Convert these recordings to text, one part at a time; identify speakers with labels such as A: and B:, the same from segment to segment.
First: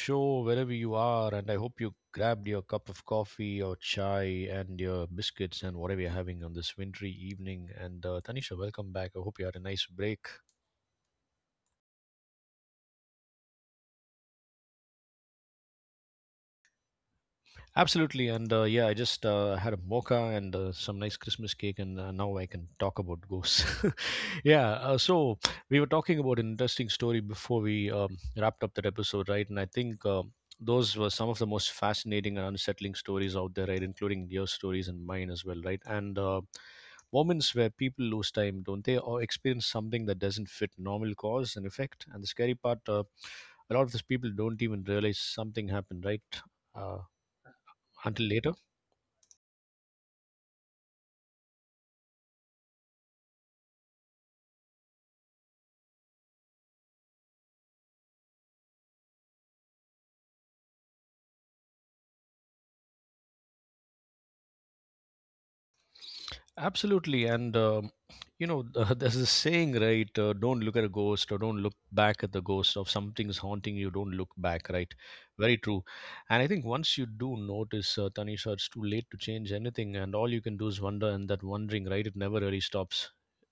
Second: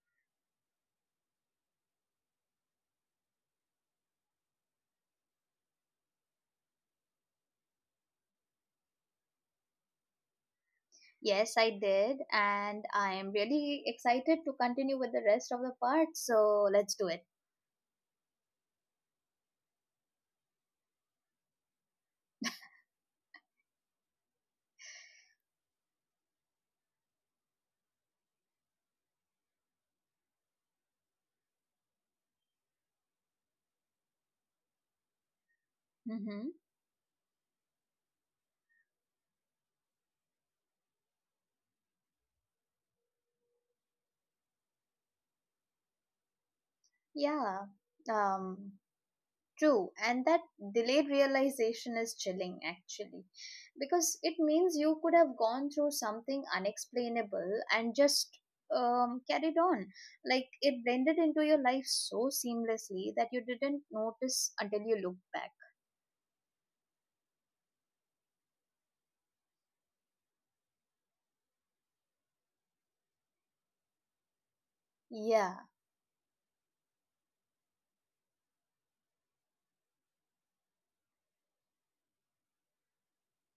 A: show, wherever you are. And I hope you grabbed your cup of coffee or chai and your biscuits and whatever you're having on this wintry evening. And Tanisha, welcome back. I hope you had a nice break.
B: Yes, I did, and I am really excited to continue with the rest of the part. So let's do it.
A: Absolutely. I just had a mocha and some nice Christmas cake, and now I can talk about ghosts. Yeah, so we were talking about an interesting story before we wrapped up that episode, right? And I think those were some of the most fascinating and unsettling stories out there, right? Including your stories and mine as well, right? And
B: Mm-hmm.
A: Moments where people lose time, don't they? Or experience something that doesn't fit normal cause and effect. And the scary part, a lot of these people don't even realize something happened, right? Uh,
B: Yeah.
A: until later.
B: Um. True, and that delayed realization is chilling actually, because it means you could have gone through something unexplainable and just carried on. Like it blended into your life so seamlessly that you didn't notice until you looked back.
A: Absolutely, and you know, there's a saying, right? Don't look at a ghost, or don't look back at the ghost of something's haunting you. Don't look back, right? Very
B: Yeah,
A: true. And I think once you do notice, Tanisha, it's too late to change anything, and all you can do is wonder, and that wondering, right? It never really stops,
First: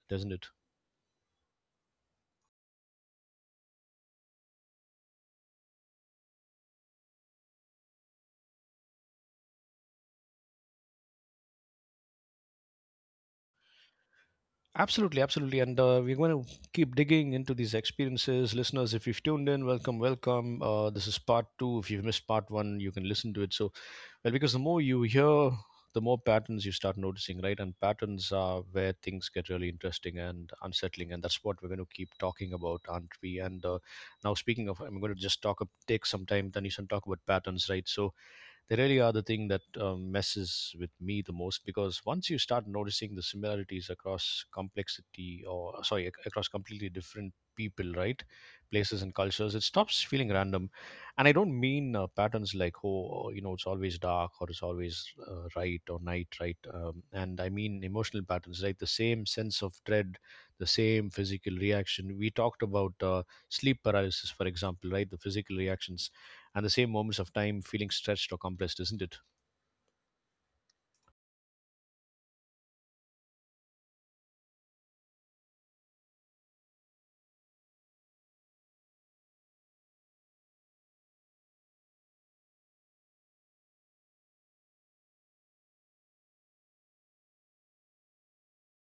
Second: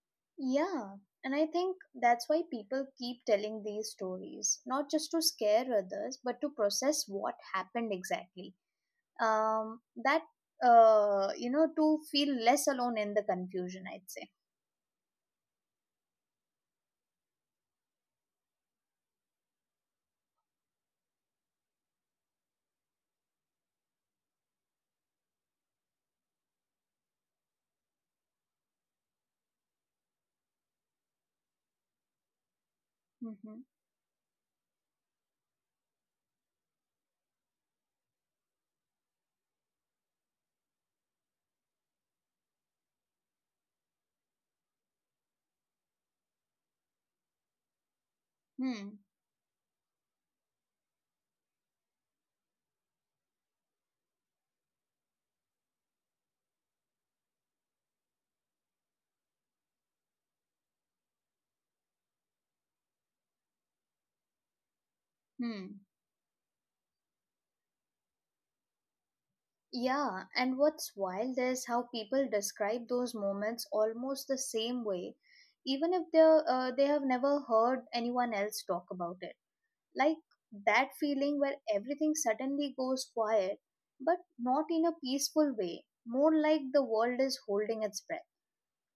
A: doesn't it?
B: Yeah, and I think that's why people keep telling these stories, not just to scare others, but to process what happened exactly. That to feel less alone in the confusion, I'd say.
A: Absolutely, absolutely. And We're going to keep digging into these experiences. Listeners, if you've tuned in, welcome, welcome. This is part two. If you've missed part one, you can listen to it. So, well, because the more you hear, the more patterns you start noticing, right? And patterns are where things get really interesting and unsettling. And that's what we're going to keep talking about, aren't we?
B: Mm-hmm.
A: And Now, speaking of, I'm going to just talk, up, take some time, Tanishan, talk about patterns, right? So, they really are the thing that messes with me the most because once you start noticing the similarities across complexity or sorry across completely different people, right,
B: Hmm.
A: places and cultures, it stops feeling random. And I don't mean patterns like oh you know it's always dark or it's always right or night right, and I mean emotional patterns right, the same sense of dread, the same physical reaction. We talked about sleep paralysis, for example, right, the physical
B: Hmm.
A: reactions and the same moments of time feeling stretched or compressed, isn't it?
B: Yeah, and what's wild is how people describe those moments almost the same way, even if they have never heard anyone else talk about it. Like that feeling where everything suddenly goes quiet, but not in a peaceful way, more like the world is holding its breath.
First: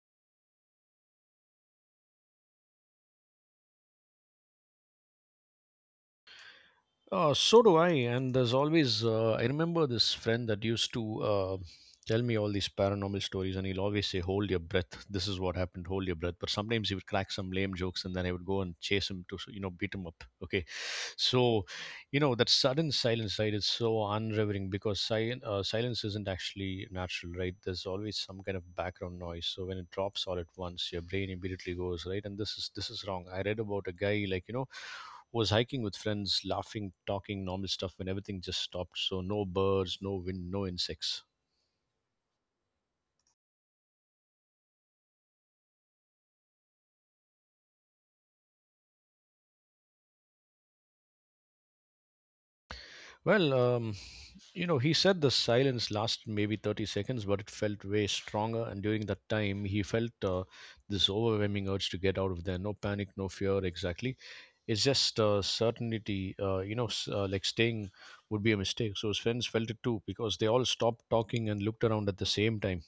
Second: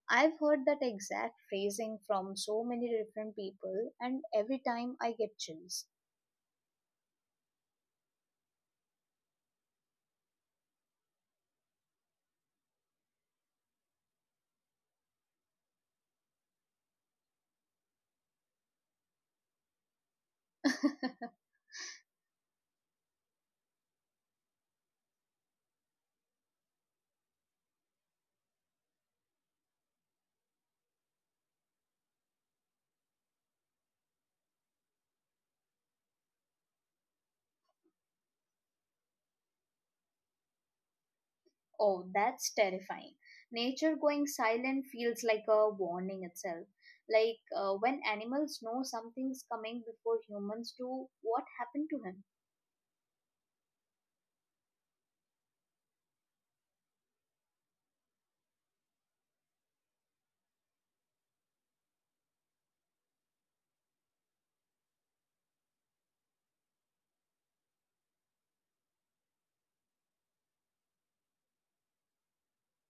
B: I've heard that exact phrasing from so many different people, and every time I get chills.
A: So do I. And there's always, I remember this friend that used to tell me all these paranormal stories, and he'll always say, hold your breath. This is what happened. Hold your breath. But sometimes he would crack some lame jokes, and then I would go and chase him to, you know, beat him up. Okay. So, you know, that sudden silence, right, is so unrevering because silence isn't actually natural, right? There's always some kind of background noise. So when it drops all at once, your brain immediately goes, right? And this is wrong. I read about a guy, like, you know, was hiking with friends, laughing, talking normal stuff when everything just stopped. So no birds, no wind, no insects.
B: Oh, that's terrifying. Nature going silent feels like a warning itself. Like when animals know something's coming before humans do, what happened to him?
A: Well, you know, he said the silence lasted maybe 30 seconds, but it felt way stronger. And during that time, he felt this overwhelming urge to get out of there. No panic, no fear, exactly. It's just certainty, you know, like staying would be a mistake. So his friends felt it too because they all stopped talking and looked around at the same time.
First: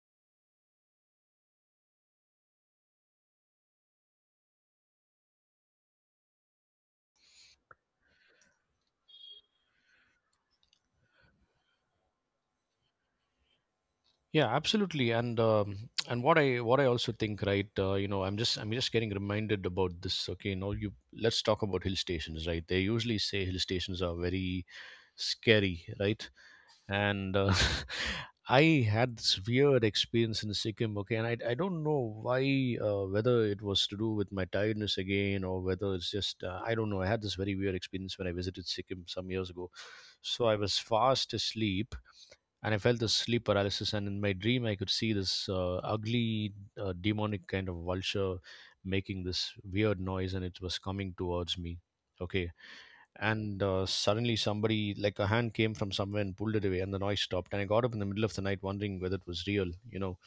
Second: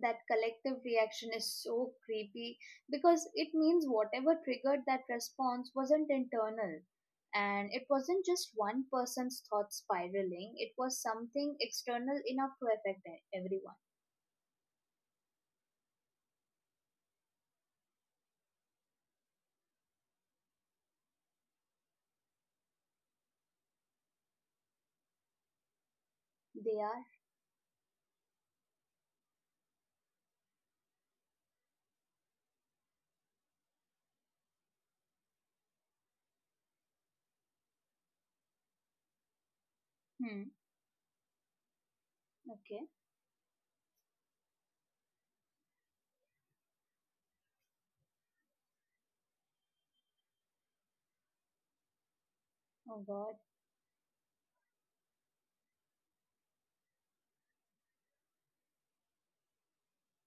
B: That collective reaction is so creepy, because it means whatever triggered that response wasn't internal, and it wasn't just one person's thought spiraling. It was something external enough to affect everyone.
A: Yeah, absolutely. And what I also think, right? You know, I'm just getting reminded about this. Okay, now you let's talk about hill stations, right? They usually say hill stations are very scary, right?
B: They are.
A: And I had this weird experience in Sikkim. Okay, and I don't know why, whether it was to do with my tiredness again or whether it's just I don't know. I had this very weird experience when I visited Sikkim some years ago.
B: Hmm.
A: So I was fast asleep and I
B: Okay.
A: felt this sleep paralysis. And in my dream, I could see this ugly, demonic kind of vulture making this weird noise, and it was coming towards me. Okay,
B: Oh god.
A: and suddenly somebody like a hand came from somewhere and pulled it away, and the noise stopped, and I got up in the middle of the night wondering whether it was real, you know.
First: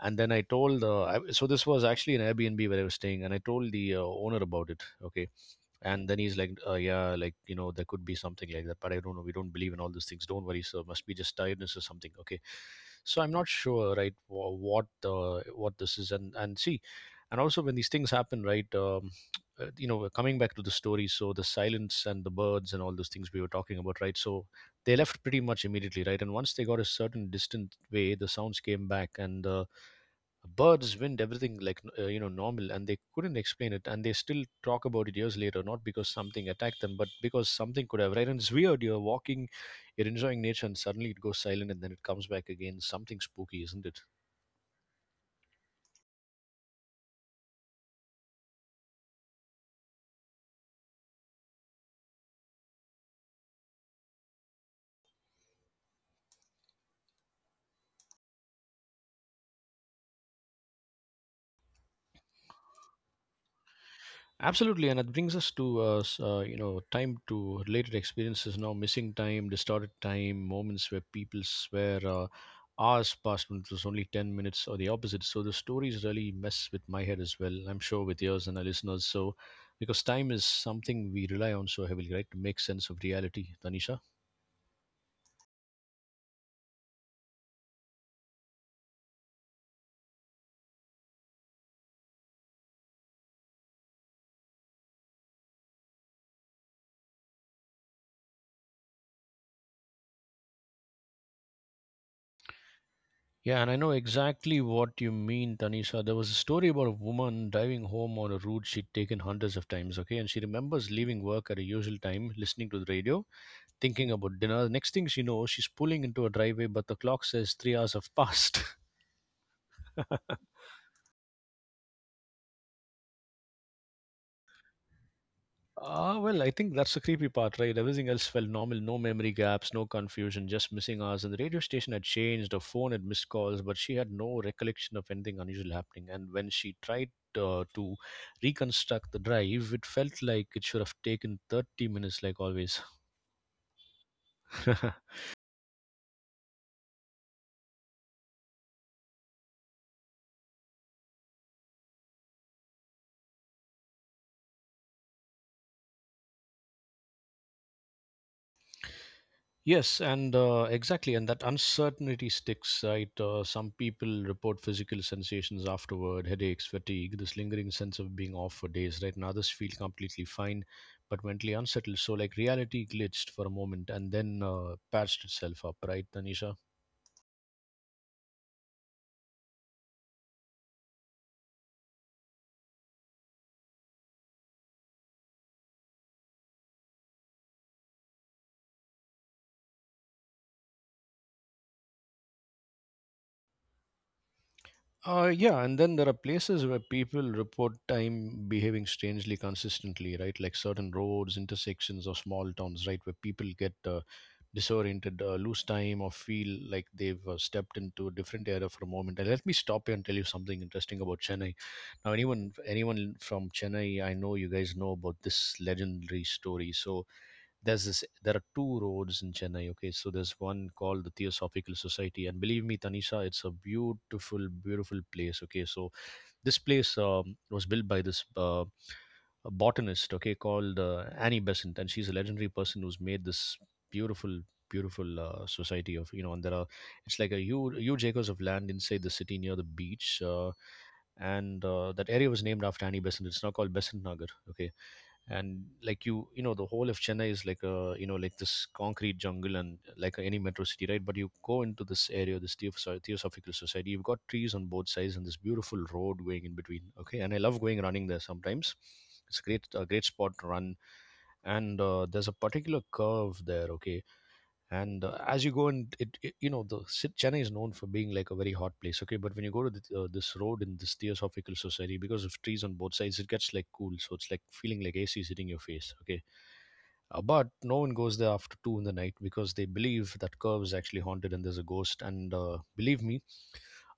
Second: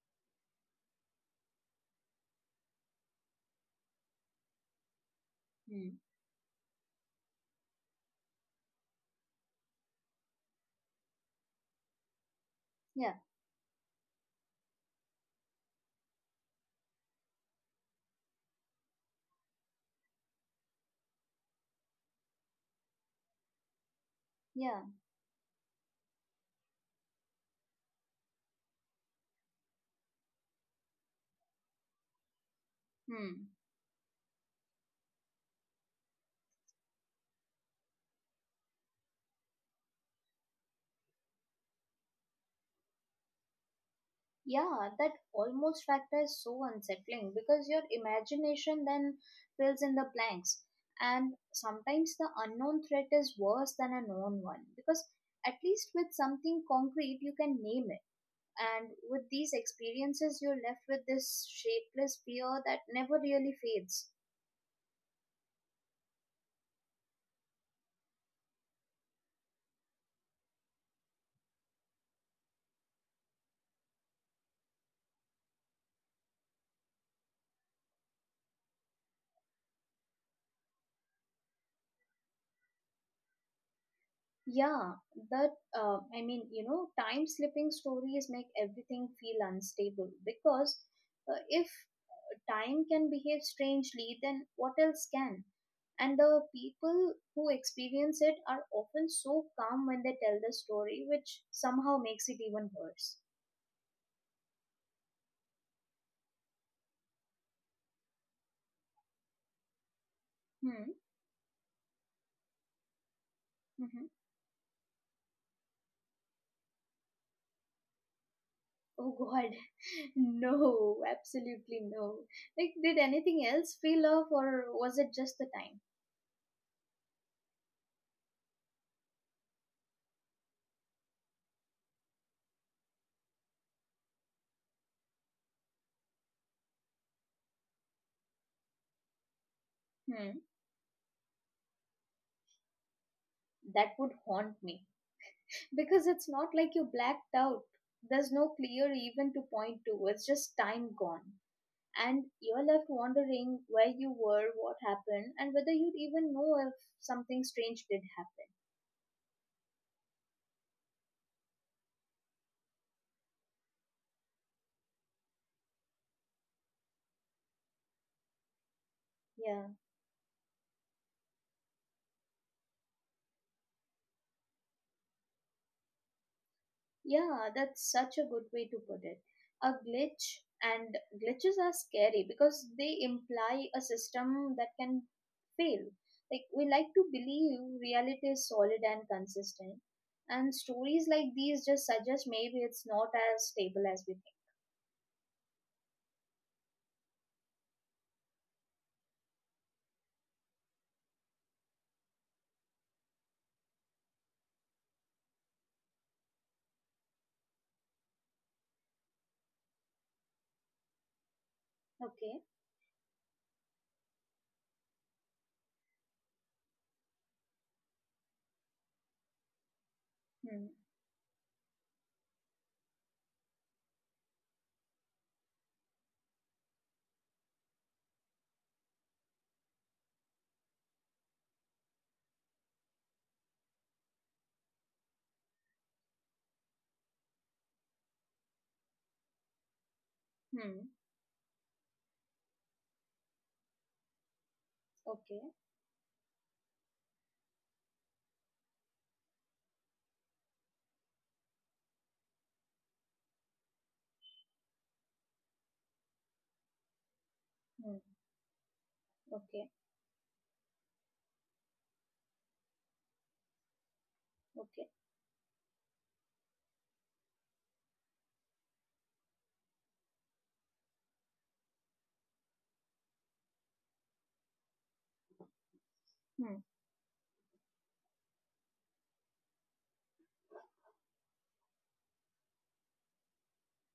A: And then I so this was actually an Airbnb where I was staying, and I told the owner about it. Okay.
B: Hmm.
A: And then he's like, yeah, like, you know, there could be something like that, but I don't know, we don't believe in all these things, don't worry sir, must be just tiredness or something. Okay.
B: Yeah,
A: So I'm not sure, right, what this is. And see and also when these things happen, right, you know, we're coming back to the story, so the silence and the birds and all those things we were talking about, right? So
B: yeah.
A: they left pretty much immediately, right? And once they got a certain distant way, the sounds came back, and the birds, wind, everything like you know, normal, and they couldn't
B: Hmm.
A: explain it, and they still talk about it years later, not because something attacked them, but because something could have, right? And it's weird. You're walking, you're enjoying nature, and suddenly it goes silent, and then it comes back again. Something spooky, isn't it?
B: Yeah, that almost factor is so unsettling because your imagination then fills in the blanks. And sometimes the unknown threat is worse than a known one because, at least with something concrete, you can name it. And with these experiences, you're left with this shapeless fear that never really fades.
A: Absolutely, and it brings us to you know, time to related experiences now. Missing time, distorted time, moments where people swear hours passed when it was only 10 minutes, or the opposite. So the stories really mess with my head as well. I'm sure with yours and our listeners. So because time is something we rely on so heavily, right, to make sense of reality, Tanisha.
B: Yeah, that I mean, time slipping stories make everything feel unstable because, if, time can behave strangely, then what else can? And the people who experience it are often so calm when they tell the story, which somehow makes it even worse.
A: Yeah, and I know exactly what you mean, Tanisha. There was a story about a woman driving home on a route she'd taken hundreds of times, okay? And she remembers
B: Hmm.
A: leaving work at a usual time, listening to the radio,
B: Mm-hmm.
A: thinking about dinner. Next thing she knows, she's pulling into a driveway, but the clock says 3 hours have passed.
B: Oh God, no! Absolutely no. Like, did anything else feel off, or was it just the time?
A: Ah, well, I think that's the creepy part, right? Everything else felt normal, no memory gaps, no confusion, just missing hours. And the radio station had changed, her phone had missed calls, but she had no recollection of anything unusual happening. And when she tried to reconstruct the drive, it felt
B: Hmm.
A: like it should have taken 30 minutes, like always.
B: That would haunt me, because it's not like you blacked out. There's no clear event to point to. It's just time gone. And you're left wondering where you were, what happened, and whether you'd even know if something strange did happen.
A: Yes, and exactly, and that uncertainty sticks, right? Some people report physical sensations afterward, headaches, fatigue, this lingering sense of being off for days, right? And others
B: Yeah.
A: feel completely fine, but mentally unsettled. So, like, reality glitched for a moment and then patched itself up, right, Tanisha?
B: Yeah, that's such a good way to put it. A glitch. And glitches are scary because they imply a system that can fail. Like we like to believe reality is solid and consistent, and stories like these just suggest maybe it's not as stable as we think.
A: Yeah, and then there are places where people report time behaving strangely consistently, right? Like certain roads, intersections, or small towns, right? Where people get disoriented, lose time, or feel like they've stepped into a different era for a moment. And let me stop here and tell you something interesting about Chennai. Now,
B: Okay.
A: anyone from Chennai, I know you guys know about this legendary story. There's this there are two roads in Chennai. Okay, so there's one
B: Hmm.
A: called the Theosophical Society, and believe me, Tanisha, it's a beautiful, place. Okay, so this place was built by this a botanist, okay, called Annie Besant, and she's a legendary person who's made this beautiful beautiful society of, you know, and there are, it's like a huge, acres of land inside the city near the beach. uh,
B: Hmm.
A: and that area was named after Annie Besant. It's now called Besant Nagar, okay.
B: Okay.
A: And like you know, the whole of Chennai is like, a you know, like this concrete jungle and like any metro city, right? But you go into this area, this Theosophical Society, you've got trees on both sides and this beautiful road going in between, okay. And I love going
B: Hmm.
A: running there sometimes. It's a
B: Okay.
A: great spot to run. And there's a particular curve there, okay.
B: Okay.
A: And as you go, and it, you know, the Chennai is known for being like a very hot place, okay, but when you go to this road in this Theosophical Society, because of trees on both sides, it gets like cool, so it's like feeling like AC is hitting your face, okay.
B: Hmm.
A: But no one goes there after 2 in the night, because they believe that curve is actually haunted and there's a ghost. And believe me,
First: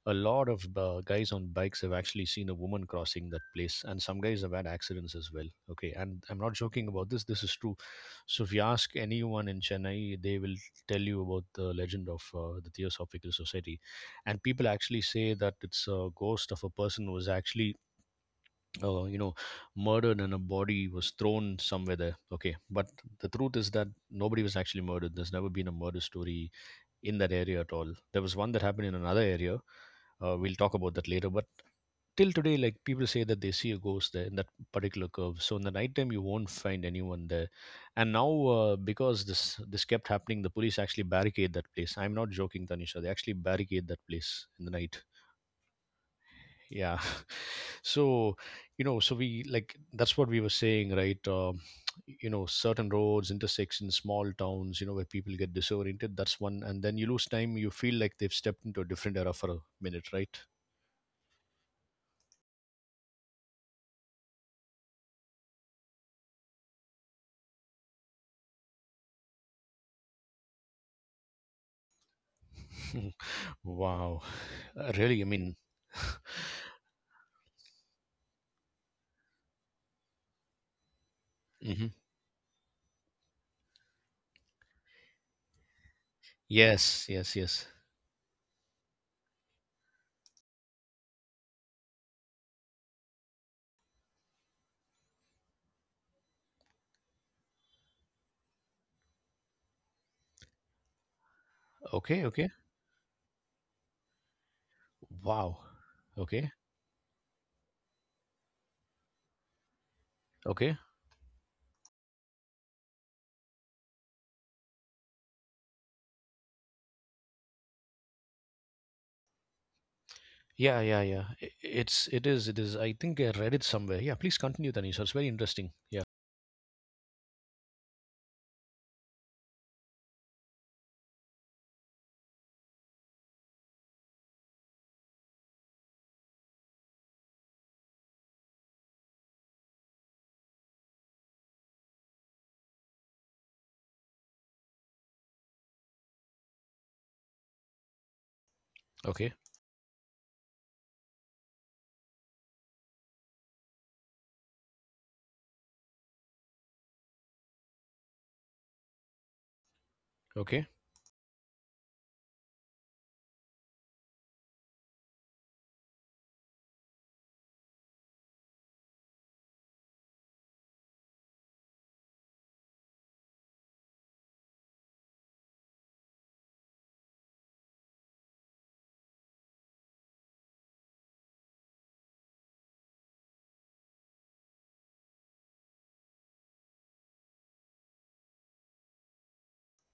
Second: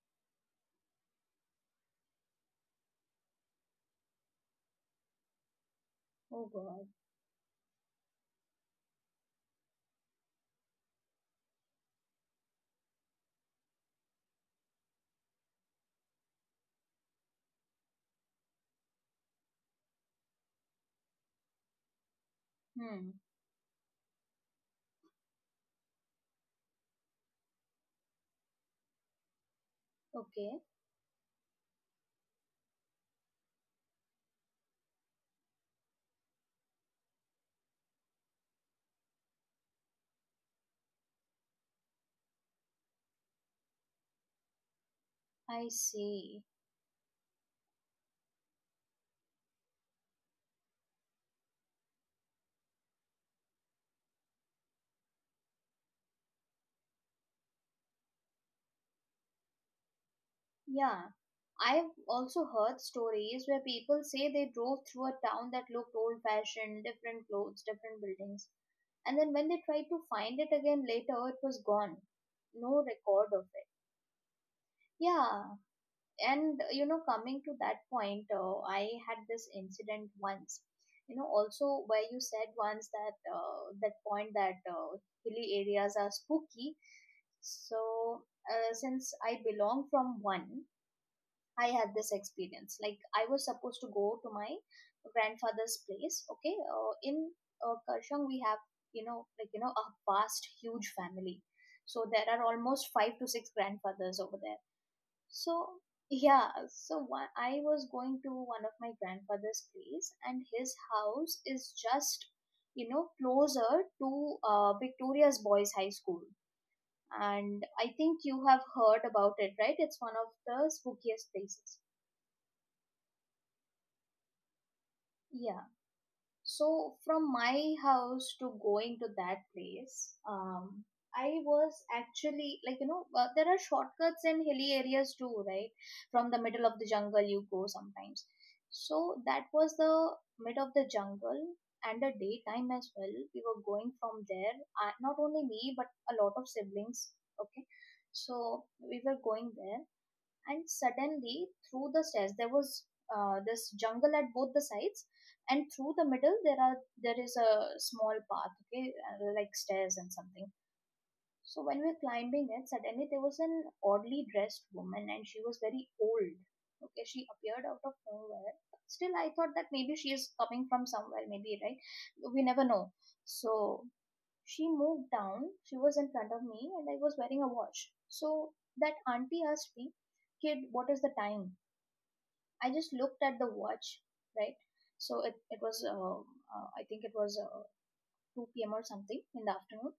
A: a lot of guys on bikes have actually seen a woman crossing that place, and some guys have had accidents as well, okay. And I'm
B: Oh
A: not
B: God.
A: joking about this, this is true. So if you ask anyone in Chennai, they will tell you about the legend of the Theosophical Society. And people actually say that it's a ghost of a person who was actually uh, you know murdered, and a body was thrown somewhere there, okay. But
B: Hmm.
A: the truth is that nobody was actually murdered. There's never been a murder story in that area at all. There was one that happened in another area. We'll
B: Okay.
A: talk about that later. But till today, like, people say that they see a ghost there in that particular curve. So in the nighttime, you won't find anyone there. And now, because this kept happening, the police actually barricade that place. I'm not joking, Tanisha. They actually barricade that place in the night.
B: I see.
A: Yeah. So, you know, so we like, that's what we were saying, right? You know, certain roads, intersections, small towns, you know, where people get disoriented, that's one, and then you lose time, you feel like they've stepped into a different era for a minute, right?
B: Yeah, I've also heard stories where people say they drove through a town that looked old fashioned, different clothes, different buildings, and then when they tried to find it again later, it was gone. No record of it.
A: Wow. Really, I
B: Yeah,
A: mean.
B: and coming to that point, I had this incident once. Also
A: Hmm.
B: where you said once that, that point that, hilly areas are spooky.
A: Yes, yes, yes.
B: So, since I belong from one, I had this experience. Like I was supposed to go to my grandfather's place. Okay, in Karshang we have, like, a vast huge family, so
A: Okay,
B: there are
A: okay.
B: almost five to six grandfathers over there.
A: Wow.
B: So yeah,
A: Okay,
B: so one, I was going to one of my grandfather's place, and his
A: okay.
B: house is just closer to Victoria's Boys High School. And I think you have heard about it, right? It's one of the
A: Yeah, yeah, yeah.
B: spookiest places.
A: It's, it is, I think I read it somewhere, yeah. Please continue, Tanisha, it's very
B: Yeah.
A: interesting, yeah.
B: So from my house to going to that place, I was actually like, there are shortcuts in hilly areas too, right? From the middle of the jungle you go sometimes. So that was the mid of the jungle, and the daytime as well. We were going from there. Not only me, but a lot of siblings. Okay, so we were
A: Okay,
B: going there, and suddenly through the stairs there was, this jungle at both the sides, and through the middle there is a small path, okay, like stairs and something.
A: okay.
B: So when we were climbing it, suddenly there was an oddly dressed woman, and she was very old. Okay, she appeared out of nowhere. Still, I thought that maybe she is coming from somewhere, maybe, right? We never know. So she moved down, she was in front of me, and I was wearing a watch. So that auntie asked me, Kid, what is the time? I just looked at the watch, right? So it was, I think it was 2 p.m. or something in the afternoon.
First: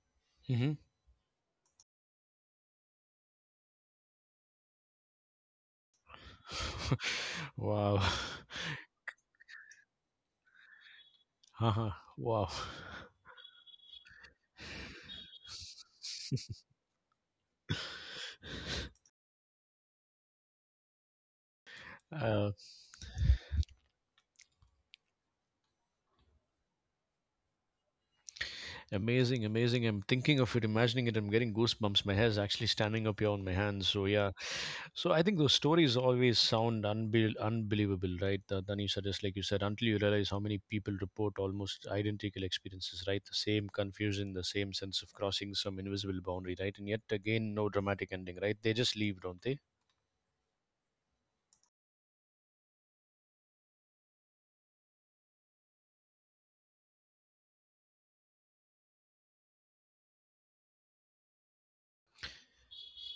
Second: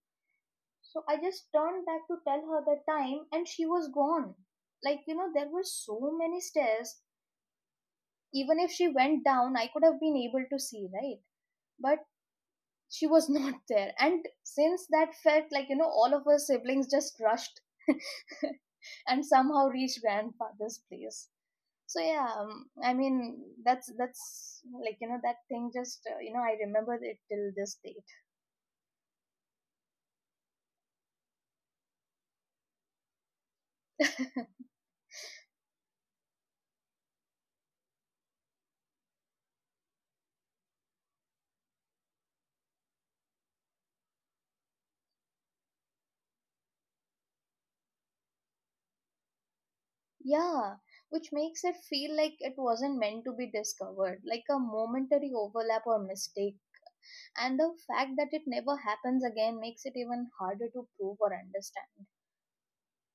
A: Mm-hmm.
B: So I just turned back to tell her the time, and she was gone. Like, there were so many stairs.
A: Wow.
B: Even if she went down, I could have been able to see, right?
A: Haha!
B: But
A: Wow.
B: she was not there, and since that felt like, all of her siblings just rushed and somehow reached grandfather's place. So yeah,
A: Uh,
B: I mean, that's like, that thing, just, I remember it till this date.
A: amazing, amazing. I'm thinking of it, imagining it. I'm getting goosebumps. My hair's actually standing up here on my hands. So, yeah. So, I think those stories always sound unbelievable, right? Danisha, just like you said, until you realize how many people report almost identical experiences, right? The same confusion, the same sense of crossing some invisible boundary, right? And yet again, no dramatic ending, right? They just leave, don't they?
B: Yeah, which makes it feel like it wasn't meant to be discovered, like a momentary overlap or mistake, and the fact that it never happens again makes it even harder to prove or understand.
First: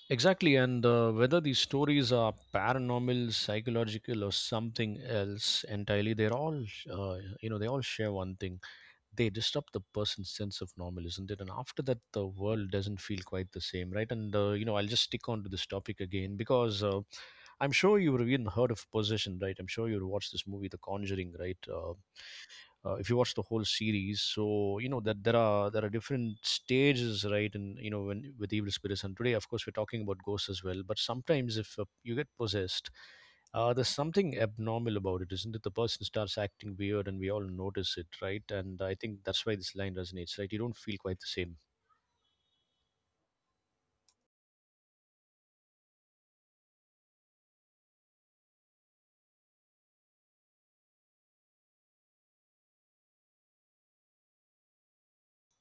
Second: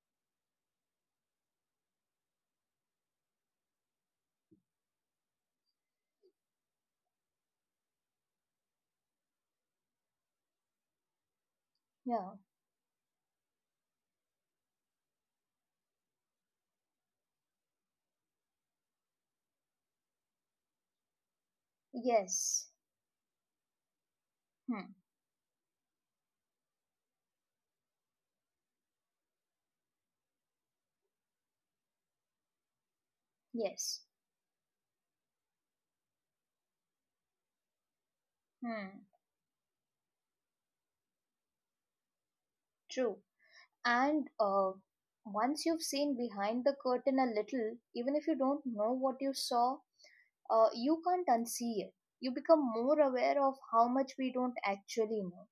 A: Exactly, and whether these stories are paranormal, psychological, or something else entirely, they're all, they all share one thing. They disrupt the person's sense of normal, isn't it? And after that, the
B: Yeah.
A: world doesn't feel quite the same, right? And, I'll just stick on to this topic again, because I'm sure you've even heard of Possession, right? I'm sure you've watched this movie, The Conjuring, right?
B: Yes.
A: If you watch the whole series, so you
B: Hmm.
A: know that there are different stages, right? And you know, when with evil spirits, and today of course we're talking about ghosts as well, but sometimes if you get possessed, there's
B: Yes.
A: something abnormal about it, isn't it? The person starts acting weird and we all notice it, right? And I
B: Hmm.
A: think that's why this line resonates, right? You don't feel quite the same.
B: True. And once you've seen behind the curtain a little, even if you don't know what you saw, you can't unsee it. You become more aware of how much we don't actually know.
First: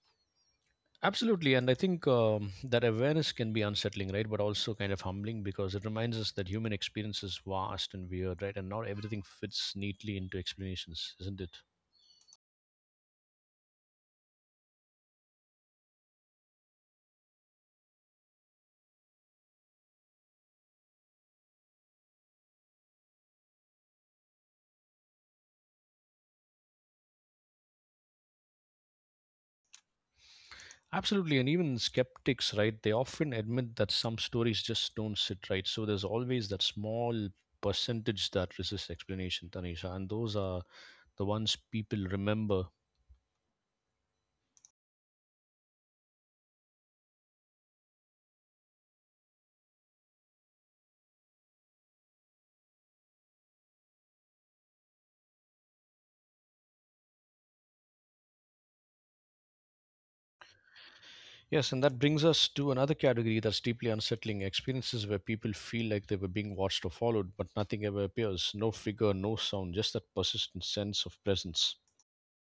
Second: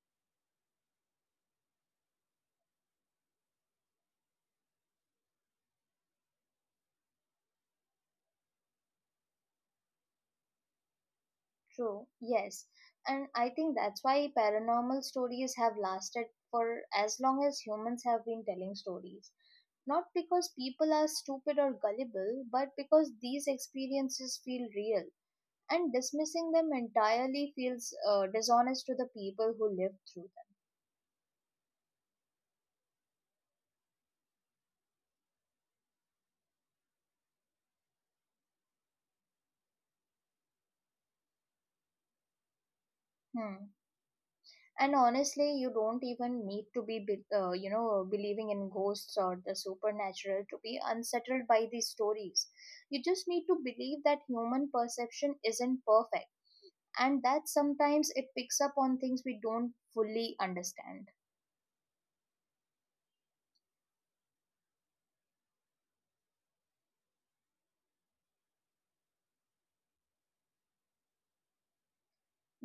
A: Absolutely, and I think that awareness can be unsettling, right? But also kind of humbling, because it reminds us that human experience is vast and weird, right? And not everything fits neatly into explanations, isn't it?
B: True. Yes. And I think that's why paranormal stories have lasted for as long as humans have been telling stories. Not because people are stupid or gullible, but because these experiences feel real, and dismissing them entirely feels dishonest to the people who lived through
A: Absolutely, and even skeptics, right? They often admit that some stories just don't sit right. So there's always that small percentage that resists explanation, Tanisha, and those are the ones people remember.
B: them. Hmm. And honestly, you don't even need to believing in ghosts or the supernatural to be unsettled by these stories. You just need to believe that human perception isn't perfect, and that sometimes it picks up on things we don't fully understand.
A: Yes, and that brings us to another category, that's deeply unsettling experiences where people feel like they were being watched or followed, but nothing ever appears. No figure, no sound, just that persistent sense of presence.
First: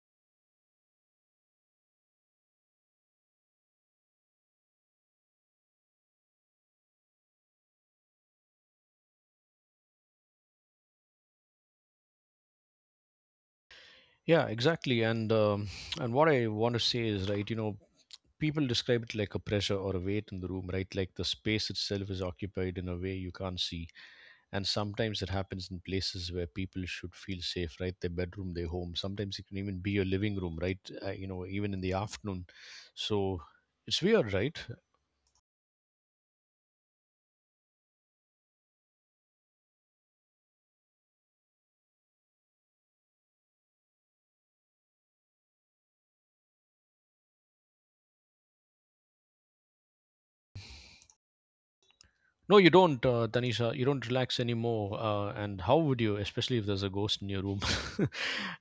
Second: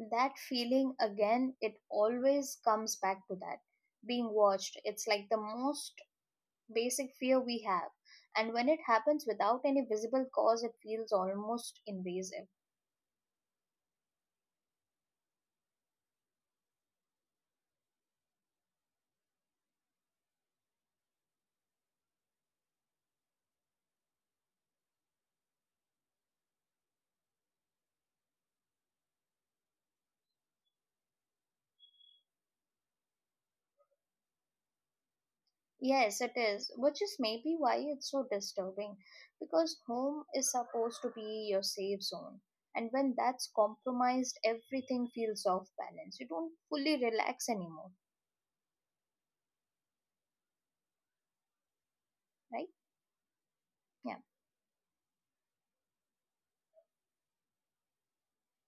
B: That feeling again, it always comes back to that being watched. It's like the most basic fear we have, and when it happens without any visible cause, it feels almost invasive.
A: Yeah, exactly. And what I want to say is, right, you know, people describe it like a pressure or a weight in the room, right? Like the space itself is occupied in a way you can't see. And sometimes it happens in places where people should feel safe, right? Their bedroom, their home. Sometimes it can even be your living room, right? You know, even in the afternoon. So, it's weird, right?
B: Yes, it is, which is maybe why it's so disturbing, because home is supposed to be your safe zone. And when that's compromised, everything feels off balance. You don't fully relax anymore.
A: No,
B: Right.
A: you don't, Tanisha. You don't
B: Yeah.
A: relax anymore. And how would you, especially if there's a ghost in your room?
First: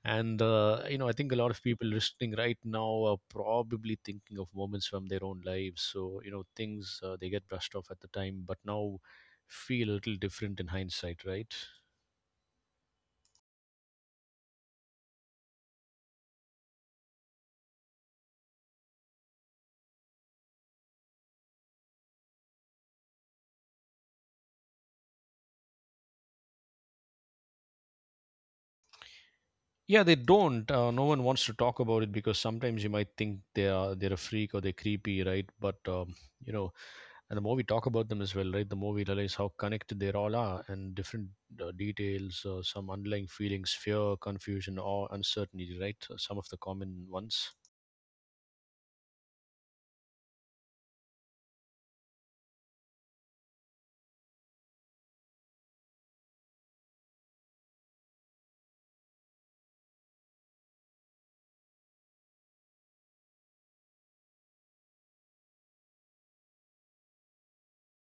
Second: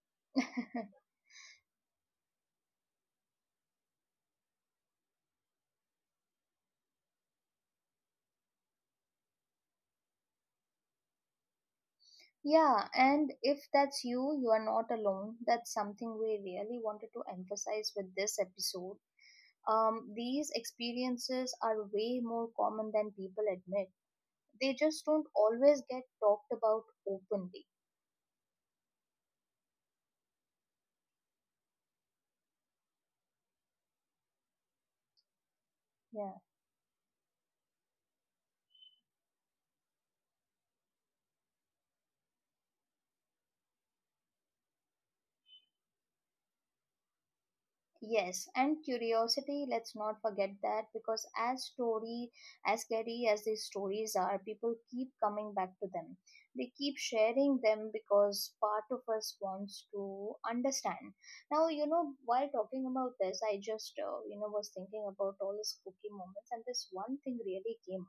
A: And, you know, I think a lot of people listening right now are probably thinking of moments from their own lives. So, you know, things they get brushed off at the time, but now feel a little different in hindsight, right?
B: Yeah, and if that's you, you are not alone. That's something we really wanted to emphasize with this episode. These experiences are way more common than people admit. They just don't always get talked about openly.
A: Yeah, they don't. No one wants to talk about it because sometimes you might think they are they're a freak or they're creepy, right? But
B: Yeah.
A: you know, and the more we talk about them as well, right, the more we realize how connected they all are, and different details, some underlying feelings, fear, confusion, or uncertainty, right? So some of the common ones.
B: Yes, and curiosity, let's not forget that, because as scary as these stories are, people keep coming back to them. They keep sharing them because part of us wants to understand. Now, while talking about this, I just, was thinking about all the spooky moments, and this one thing really came.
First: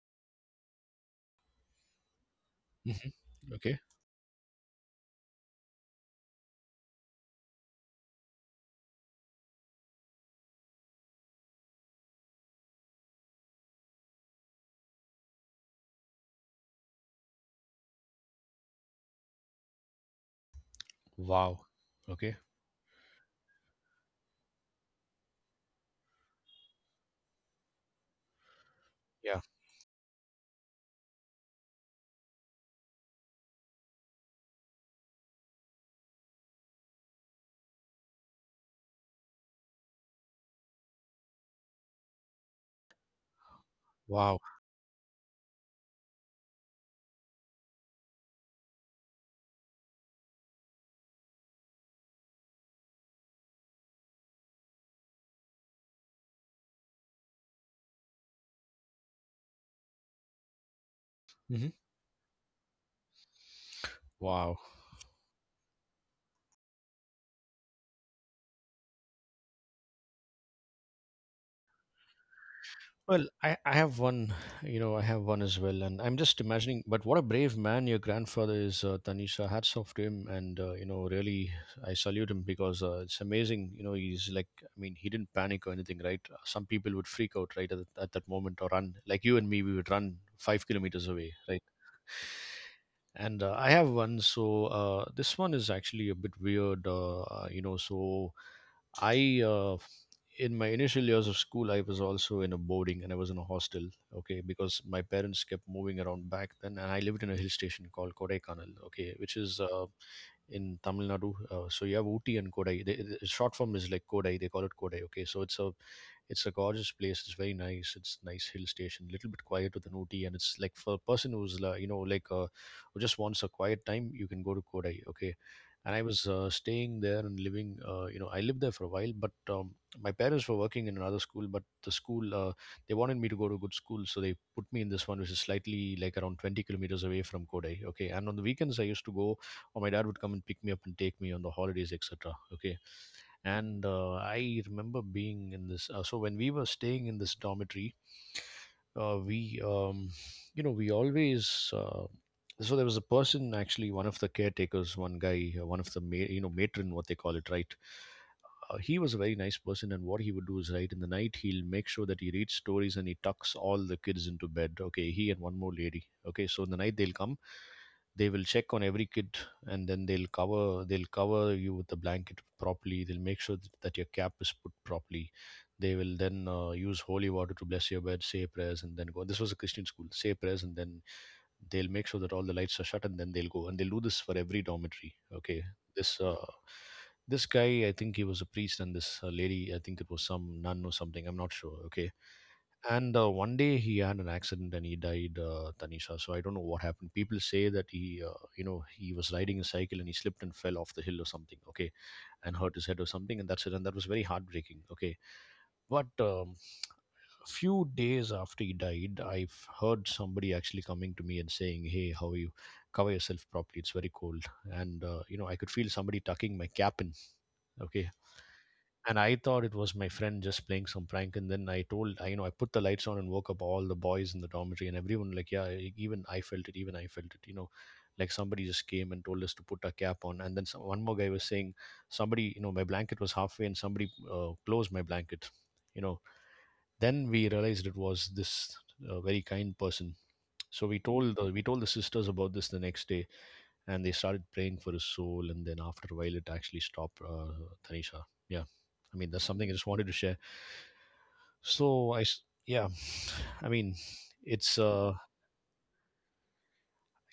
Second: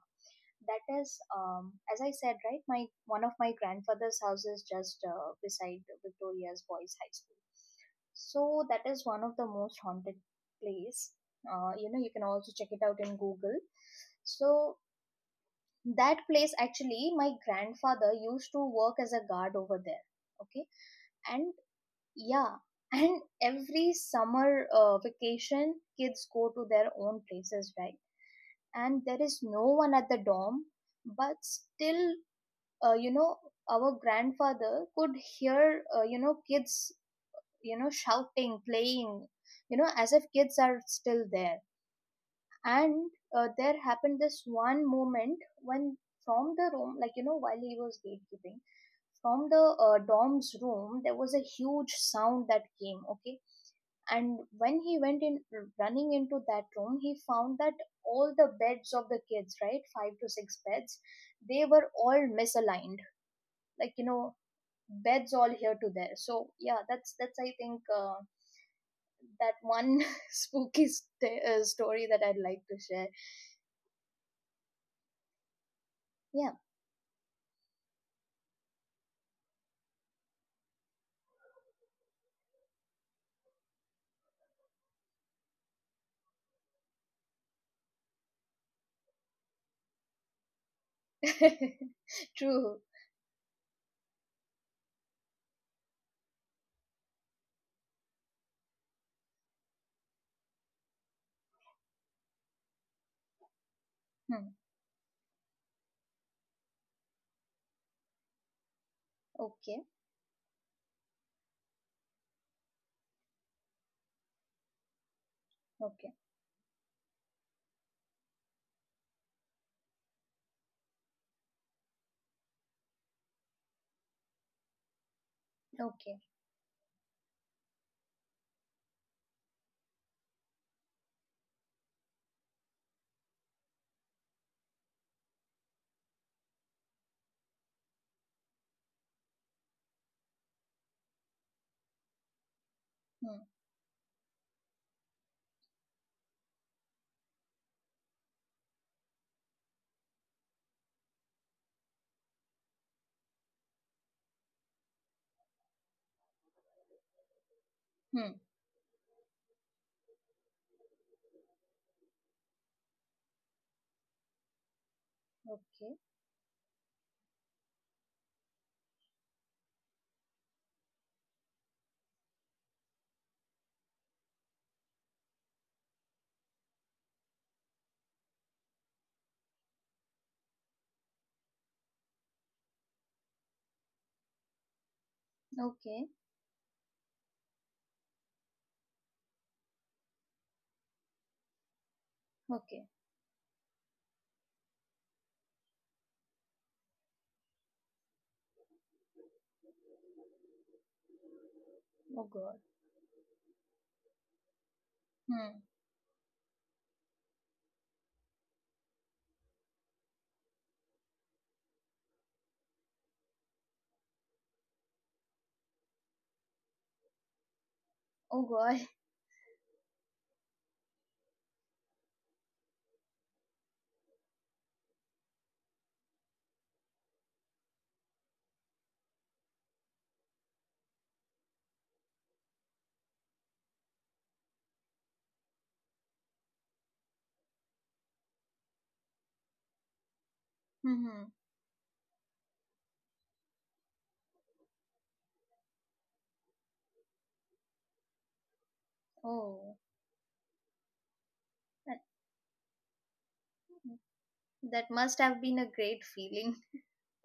B: That is, as I said, right, my
A: Hmm.
B: one of my
A: Okay.
B: grandfather's house is just beside Victoria's Boys High School. So that is one of the most haunted place. You know, you can also check it out in Google. So that place, actually, my grandfather used to work as a guard over there. Okay. And
A: Wow. Okay.
B: yeah, and every summer vacation kids go to their own places, right? And there
A: Yeah.
B: is no one at the dorm. But still, uh, you know our grandfather could hear, kids, shouting, playing, as if kids are still there. And there happened
A: Wow.
B: this one moment when, from the room, like, while he was gatekeeping, from the dom's room there was a huge sound that came, okay. And when he went in running into that room, he found that all the beds of the kids, right, five to six beds, they
A: Hmm.
B: were all misaligned, like,
A: Wow.
B: beds all here to there. So yeah, that's I think, that one spooky story that I'd like to share.
A: Well, I have one, you know, I have one as well, and I'm just imagining. But what a brave man your grandfather is, Tanisha. Hats off to him, and you know, really, I salute him because it's amazing. You know, he's like, I mean, he didn't panic or anything, right? Some people would freak out, right, at, at that moment, or run. Like you and me, we would run 5 kilometers away,
B: Yeah.
A: right?
B: True.
A: And I have one. So this one is actually a bit weird, you know. So I in my initial years of school, I was also in a boarding, and I was in a hostel, okay,
B: Hmm.
A: because my parents kept moving around back then, and I lived in a hill station called Kodaikanal, okay, which is
B: Okay.
A: in Tamil Nadu. So you have Ooty and Kodai, the short form is like Kodai, they call it Kodai, okay. So it's a,
B: Okay.
A: it's a gorgeous place. It's very nice. It's nice hill station, a little bit quieter than Ooty, and it's like for a person who's who just wants a quiet time, you can go to Kodai. Okay, and I was
B: Okay.
A: staying there and living. You know, I lived there for a while, but my parents were working in another school, but the school they wanted me to go to a good school, so they put me in this one, which is slightly like around 20 kilometers away from Kodai. Okay, and on the weekends I used to go, or my dad would come and pick me up and take me on the holidays, etc. Okay.
B: Hmm.
A: And I remember being in this so when we were staying in this dormitory, we you know we always so there was a person, actually one of the caretakers, one guy, one of the you know, matron, what they call it, right?
B: Hmm.
A: He was a very nice person, and what he would do is, right, in the night he'll make sure that he reads stories and he tucks all the kids into bed, okay, he and one more
B: Okay.
A: lady. Okay, so in the night they'll come, they will check on every kid, and then they'll cover, they'll cover you with the blanket properly. They'll make sure that your cap is put properly. They will then use holy water to bless your bed, say prayers, and then go, this was a Christian school, say prayers, and then they'll make sure that all the lights are shut, and then they'll go, and they'll do this for every dormitory, okay.
B: Okay.
A: This this guy, I think he was a priest, and this lady, I think it was some nun or something, I'm not sure, okay.
B: Okay.
A: And one day he had an accident and he died, Tanisha. So I don't know what happened. People say that he he was riding a cycle, and he slipped and fell off the hill or something, okay,
B: Oh
A: and
B: god.
A: hurt his head or something, and that's it. And that was very heartbreaking, okay.
B: Hmm.
A: But few days after he died, I've heard somebody actually coming to me and saying, "Hey, how are you? Cover yourself properly. It's very cold." And you know, I could feel somebody tucking my cap in. Okay,
B: Oh god.
A: and I thought it was my friend just playing some prank. And then I told, I, you know, I put the lights on and woke up all the boys in the dormitory and everyone. Like, yeah, even I felt it. Even I felt it. You know, like somebody just came and told us to put our cap on. And then some, one more guy was saying, somebody, you know, my blanket was halfway and somebody closed my blanket. You know, then we realized it was this very kind person. So we told
B: Hmm.
A: the sisters about this the next day, and they started praying for his soul. And then after a while, it actually stopped. Tanisha, yeah, I mean that's something I
B: Oh,
A: just wanted to share.
B: that,
A: So I, s- yeah, I mean it's
B: that must have been a great feeling.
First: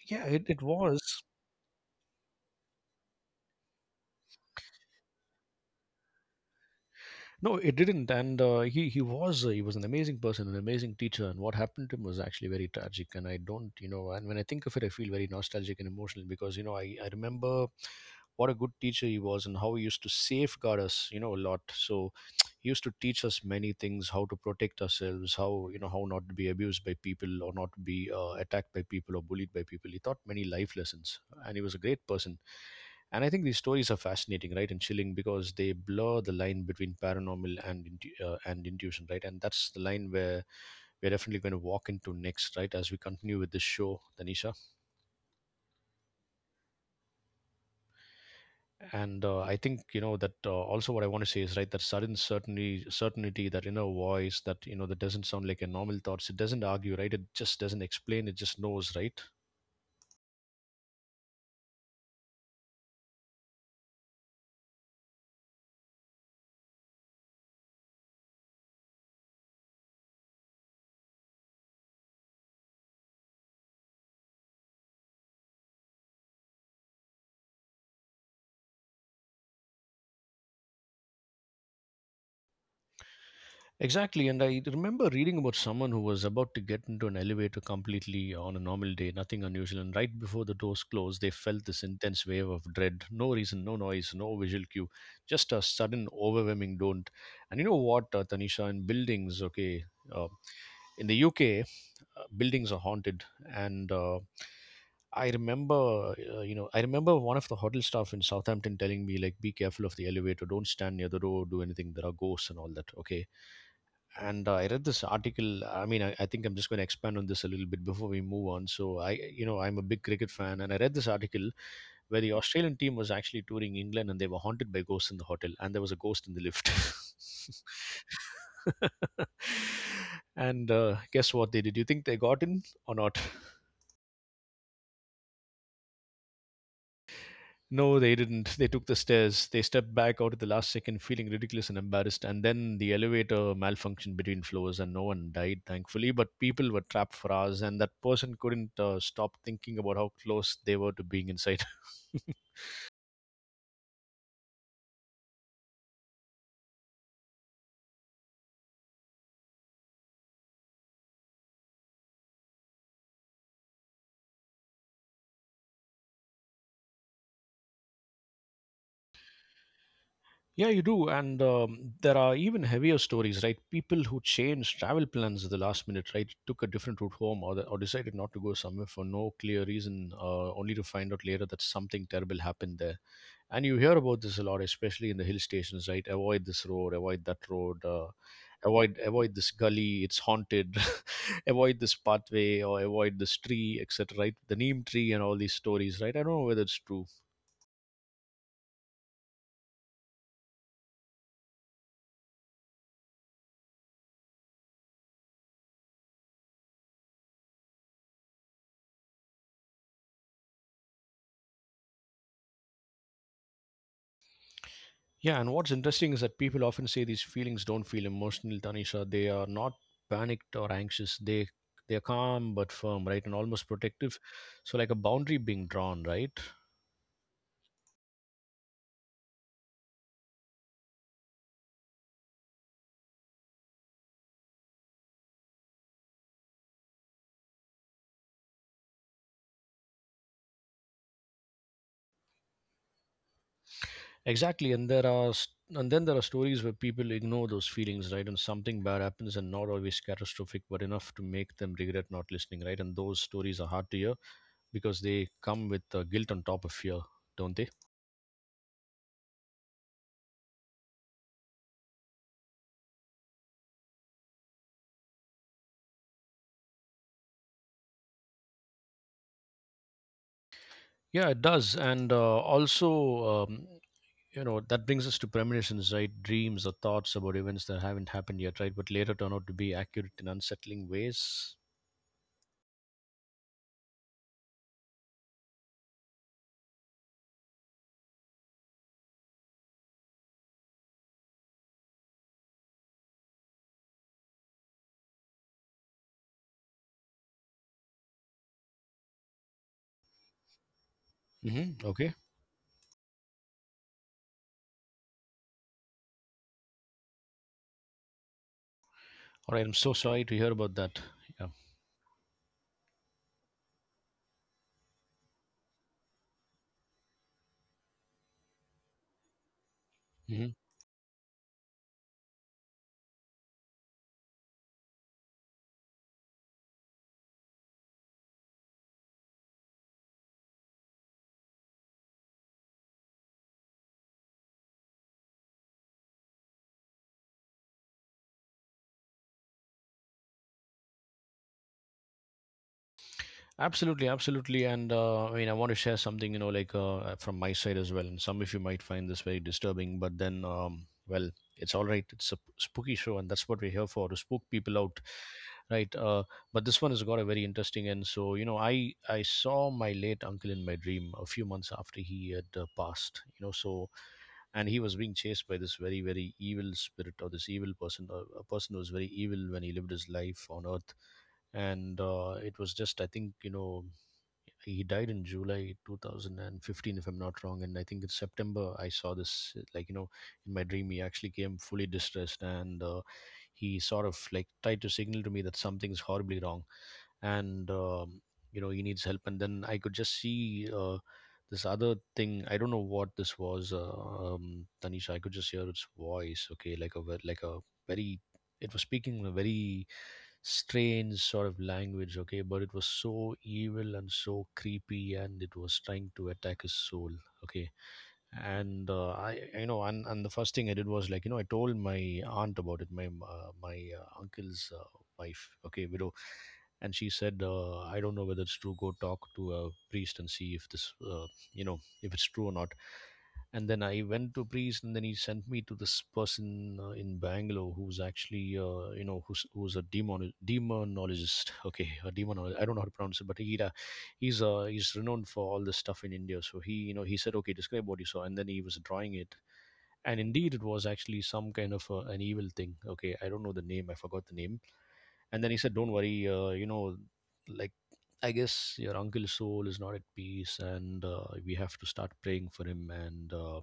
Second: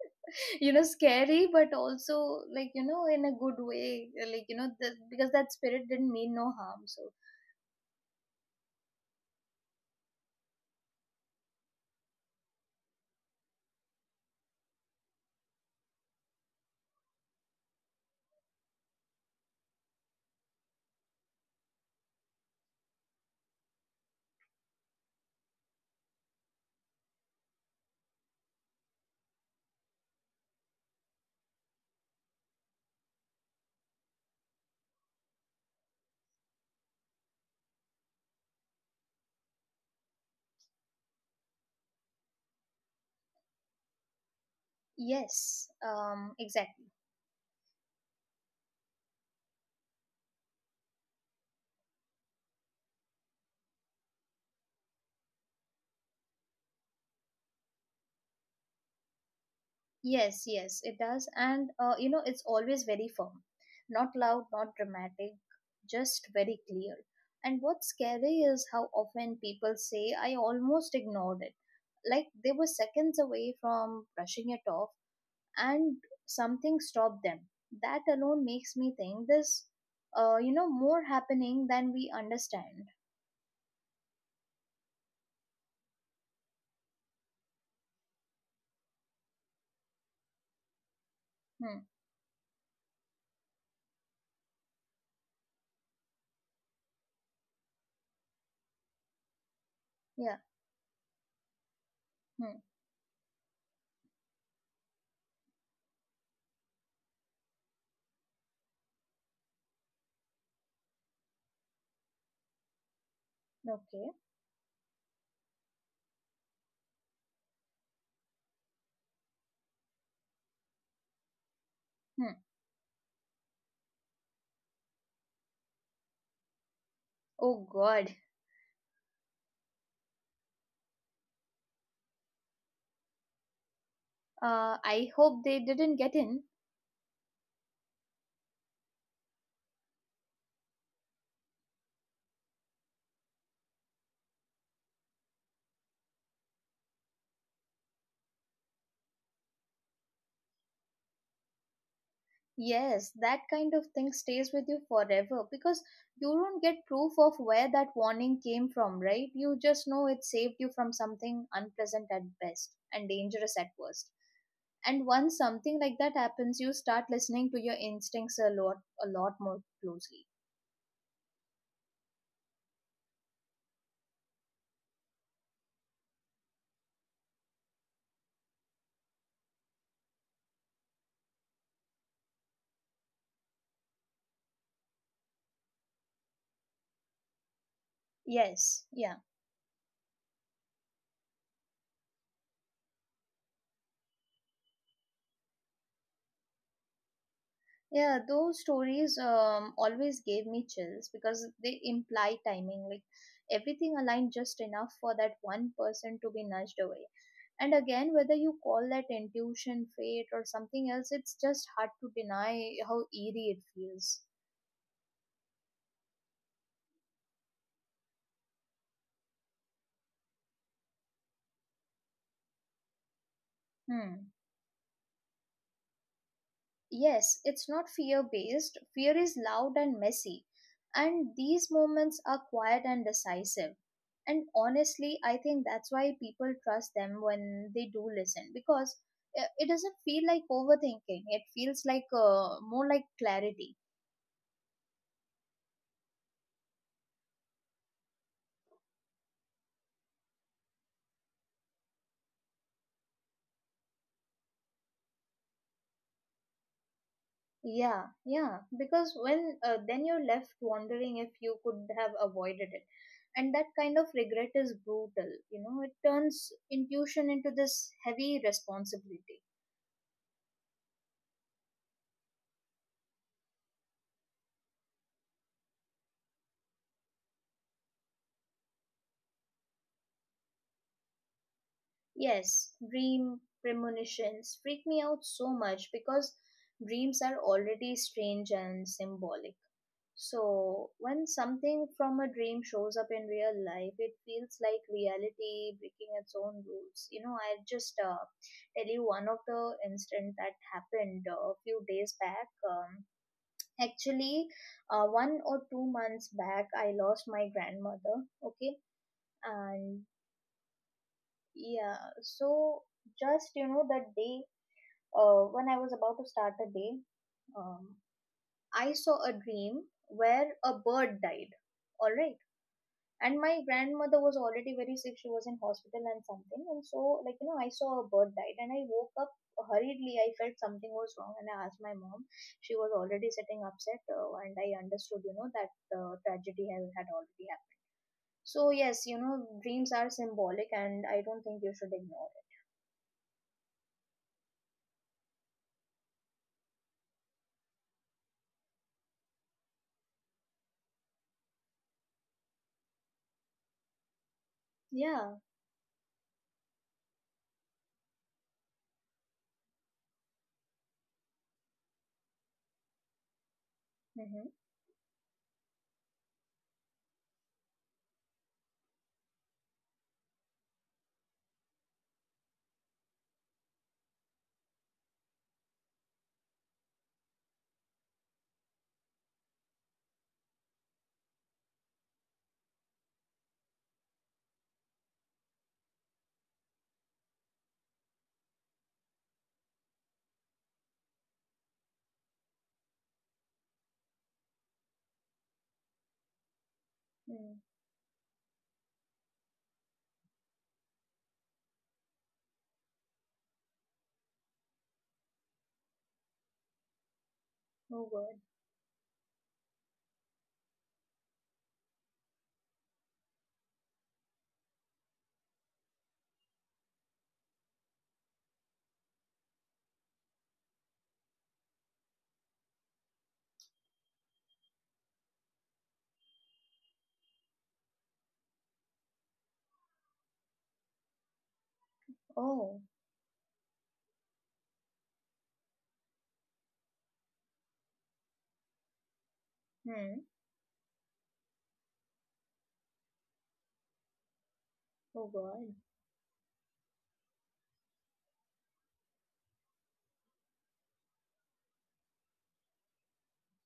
A: yeah it, it was
B: scary, but also like, in a good way, like, because that spirit didn't mean no harm, so.
A: No, it didn't, and he was he was an amazing person, an amazing teacher, and what happened to him was actually very tragic. And I don't, you know, and when I think of it, I feel very nostalgic and emotional because you know I remember what a good teacher he was and how he used to safeguard us, you know, a lot. So he used to teach us many things, how to protect ourselves, how you know how not to be abused by people or not to be attacked by people or bullied by people. He taught many life lessons, and he was a great person, and I think these stories are fascinating, right, and chilling because they blur the line between paranormal and intuition, right? And that's the line where we're definitely going to walk into next, right, as we continue with this show, Tanisha.
B: Yes, exactly.
A: And I think you know that also what I want to say is right that sudden certainty, that inner voice that you know that doesn't sound like a normal thoughts. It doesn't argue, right? It just doesn't explain. It just knows, right?
B: Yes, yes, it does. And, it's always very firm, not loud, not dramatic, just very clear. And what's scary is how often people say, I almost ignored it. Like they were seconds away from brushing it off, and something stopped them. That alone makes me think this, more happening than we understand.
A: Exactly, and I remember reading about someone who was about to get into an elevator completely on a normal day, nothing unusual, and right before the doors closed, they felt
B: Hmm.
A: this intense wave of dread. No reason, no noise, no visual cue, just a sudden, overwhelming don't. And you know what, Tanisha, in buildings, okay, uh,
B: Yeah.
A: in the UK,
B: Hmm.
A: buildings are haunted, and I remember, you know, I remember one of the hotel staff in Southampton telling me, like, be careful of the elevator, don't stand near the door, do anything, there are ghosts and all that, okay.
B: Okay.
A: And I read this article. I think I'm just going to expand on this a little bit before we move on. So I, you know, I'm a big cricket fan and I read this article where the
B: Hmm.
A: Australian team was actually touring England and they were haunted by ghosts in the hotel and there was a ghost in the lift.
B: Oh God.
A: And guess what they did? You think they got in or not?
B: I hope they didn't get in.
A: No, they didn't. They took the stairs. They stepped back out at the last second, feeling ridiculous and embarrassed. And then the elevator malfunctioned between floors, and no one died, thankfully. But people were trapped for hours, and that person couldn't stop thinking about how close they were to being inside.
B: Yes, that kind of thing stays with you forever because you don't get proof of where that warning came from, right? You just know it saved you from something unpleasant at best and dangerous at worst. And once something like that happens, you start listening to your instincts a lot more closely.
A: Yeah, you do. And there are even heavier stories, right? People who changed travel plans at the last minute, right? Took a different route home or decided not to go somewhere for no clear reason, only to find out later that something terrible happened there. And you hear about this a lot, especially in the hill stations, right? Avoid this road, avoid that road, uh,
B: Yes,
A: avoid
B: yeah.
A: avoid this gully, it's haunted. Avoid this pathway or avoid this tree, etc, right? The neem tree and all these stories, right? I don't know whether it's true.
B: Yeah, those stories always gave me chills because they imply timing. Like everything aligned just enough for that one person to be nudged away. And again, whether you call that intuition, fate, or something else, it's just hard to deny how eerie it feels.
A: Yeah, and what's interesting is that people often say these feelings don't feel emotional, Tanisha. They are not panicked or anxious. They they're calm but firm, right, and almost protective.
B: Hmm.
A: So like a boundary being drawn, right?
B: Yes, it's not fear based. Fear is loud and messy, and these moments are quiet and decisive. And honestly, I think that's why people trust them when they do listen because it doesn't feel like overthinking. It feels like more like clarity.
A: Exactly, and then there are stories where people ignore those feelings, right? And something bad happens, and not always catastrophic, but enough to make them regret not listening, right? And those stories are hard to hear because they come with guilt on top of fear, don't they?
B: Yeah, yeah, because when then you're left wondering if you could have avoided it. And that kind of regret is brutal. You know, it turns intuition into this heavy responsibility.
A: Yeah, it does, and also. Um, you know that brings us to premonitions, right? Dreams or thoughts about events that haven't happened yet, right, but later turn out to be accurate in unsettling ways.
B: Yes, dream premonitions freak me out so much because dreams are already strange and symbolic. So, when something from a dream shows up in real life, it feels like reality breaking its own rules. I'll just tell you one of the incident that happened a
A: Hmm,
B: few days
A: okay.
B: back. Actually, one or two months back, I lost my grandmother. Okay,
A: All right, I'm so
B: and
A: sorry to hear about that.
B: yeah, so just you know that day when I was about to start the day, um, I saw a dream where
A: Yeah.
B: a bird died. All right, and my grandmother was already very sick. She was in hospital and something, and so I saw a bird died, and I woke up hurriedly. I felt something was wrong, and I asked my mom. She was already sitting upset, and I understood that the tragedy had already happened. So yes, you know, dreams are symbolic, and I don't think you should ignore it.
A: Absolutely, absolutely. And I mean, I want to share something, you know, like from my side as well. And some of you might find this very disturbing, but then, well, it's all right. It's a spooky show, and that's what we're here for, to spook people out,
B: Yeah.
A: right? But this one has got a very interesting end. So, you know, I saw my late uncle in my dream a few months after he had passed. You know, so,
B: Mm-hmm.
A: and he was being chased by this very evil spirit or this evil person, a person who was very evil when he lived his life on earth. And it was just, I think, you know, he died in July 2015 if I'm not wrong, and I think in September I saw this, like you know, in my dream he actually came fully distressed, and he sort of like tried to signal to me that something's horribly wrong. And you know, he needs help. And then I could just see, this other thing, I don't know what this was. Tanisha, I could just hear its voice, okay, like a ve- like
B: Mm.
A: a very, it was speaking in a very strange sort of language, okay, but it was so evil and so creepy, and it was trying to attack his soul, okay.
B: Oh god.
A: And you know, and the first thing I did was, like, you know, I told my aunt about it, my uncle's wife, okay, widow. And she said, I don't know whether it's true, go talk to a priest and see if this, you know, if it's true or not. And then I went to a priest, and then he sent me to this person in Bangalore who's actually, you know, who's a demonologist okay, a demonologist. I don't
B: Oh.
A: know how to pronounce it, but he he's renowned for all this stuff in India. So he, you know, he said, okay, describe what you saw, and then he was drawing it. And
B: Hmm.
A: indeed it was actually some kind of an evil thing, okay, I don't know the name, I forgot the name.
B: Oh
A: And then he
B: god.
A: said, don't worry, you know, like, I guess your uncle's soul is not at peace, and we have to start praying for him. And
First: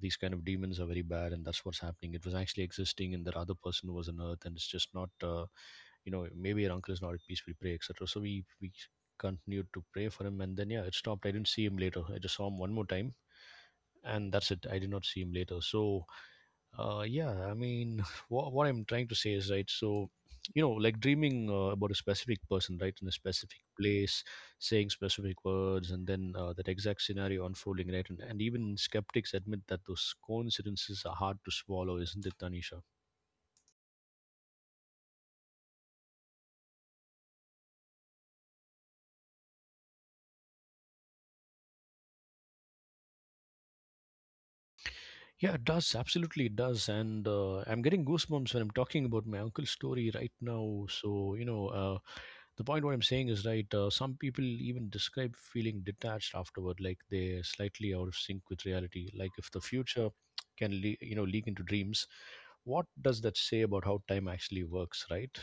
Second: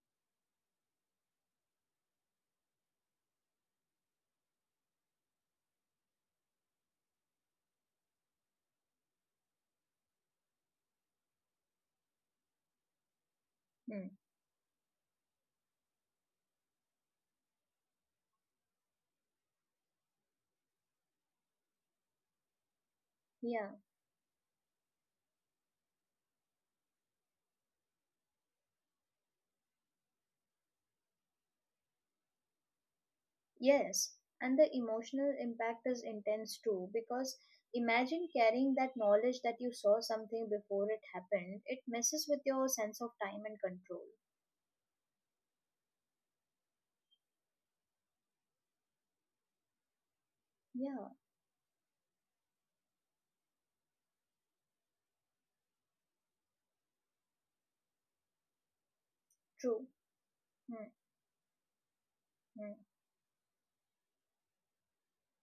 A: these kind of demons are very bad, and that's what's happening. It was actually existing in that other person who was on earth, and it's just not, you know, maybe your uncle is not at peace, we pray, etc. So we continued to pray for him, and then yeah, it stopped. I didn't see him later, I just saw him one more time,
B: Hmm.
A: and that's it. I did not see him later. So yeah, I mean, what I'm trying to say is, right, so, you know, like dreaming, about a specific person, right, in a specific
B: Yeah.
A: place, saying specific words, and then, that exact scenario unfolding, right? And even skeptics admit that those coincidences are hard to swallow, isn't it, Tanisha?
B: Yes. And the emotional impact is intense too because imagine carrying that knowledge that you saw something before it happened. It messes with your sense of time and control.
A: Yeah, it does. Absolutely, it does. And I'm getting goosebumps when I'm talking about my uncle's story right now.
B: Yeah.
A: So, you know, the point what I'm saying is right. Some people even describe feeling detached afterward, like they're slightly out of sync with reality. Like if the
B: True.
A: future can you know leak into dreams,
B: Mm-hmm.
A: what does that say about how time actually works, right?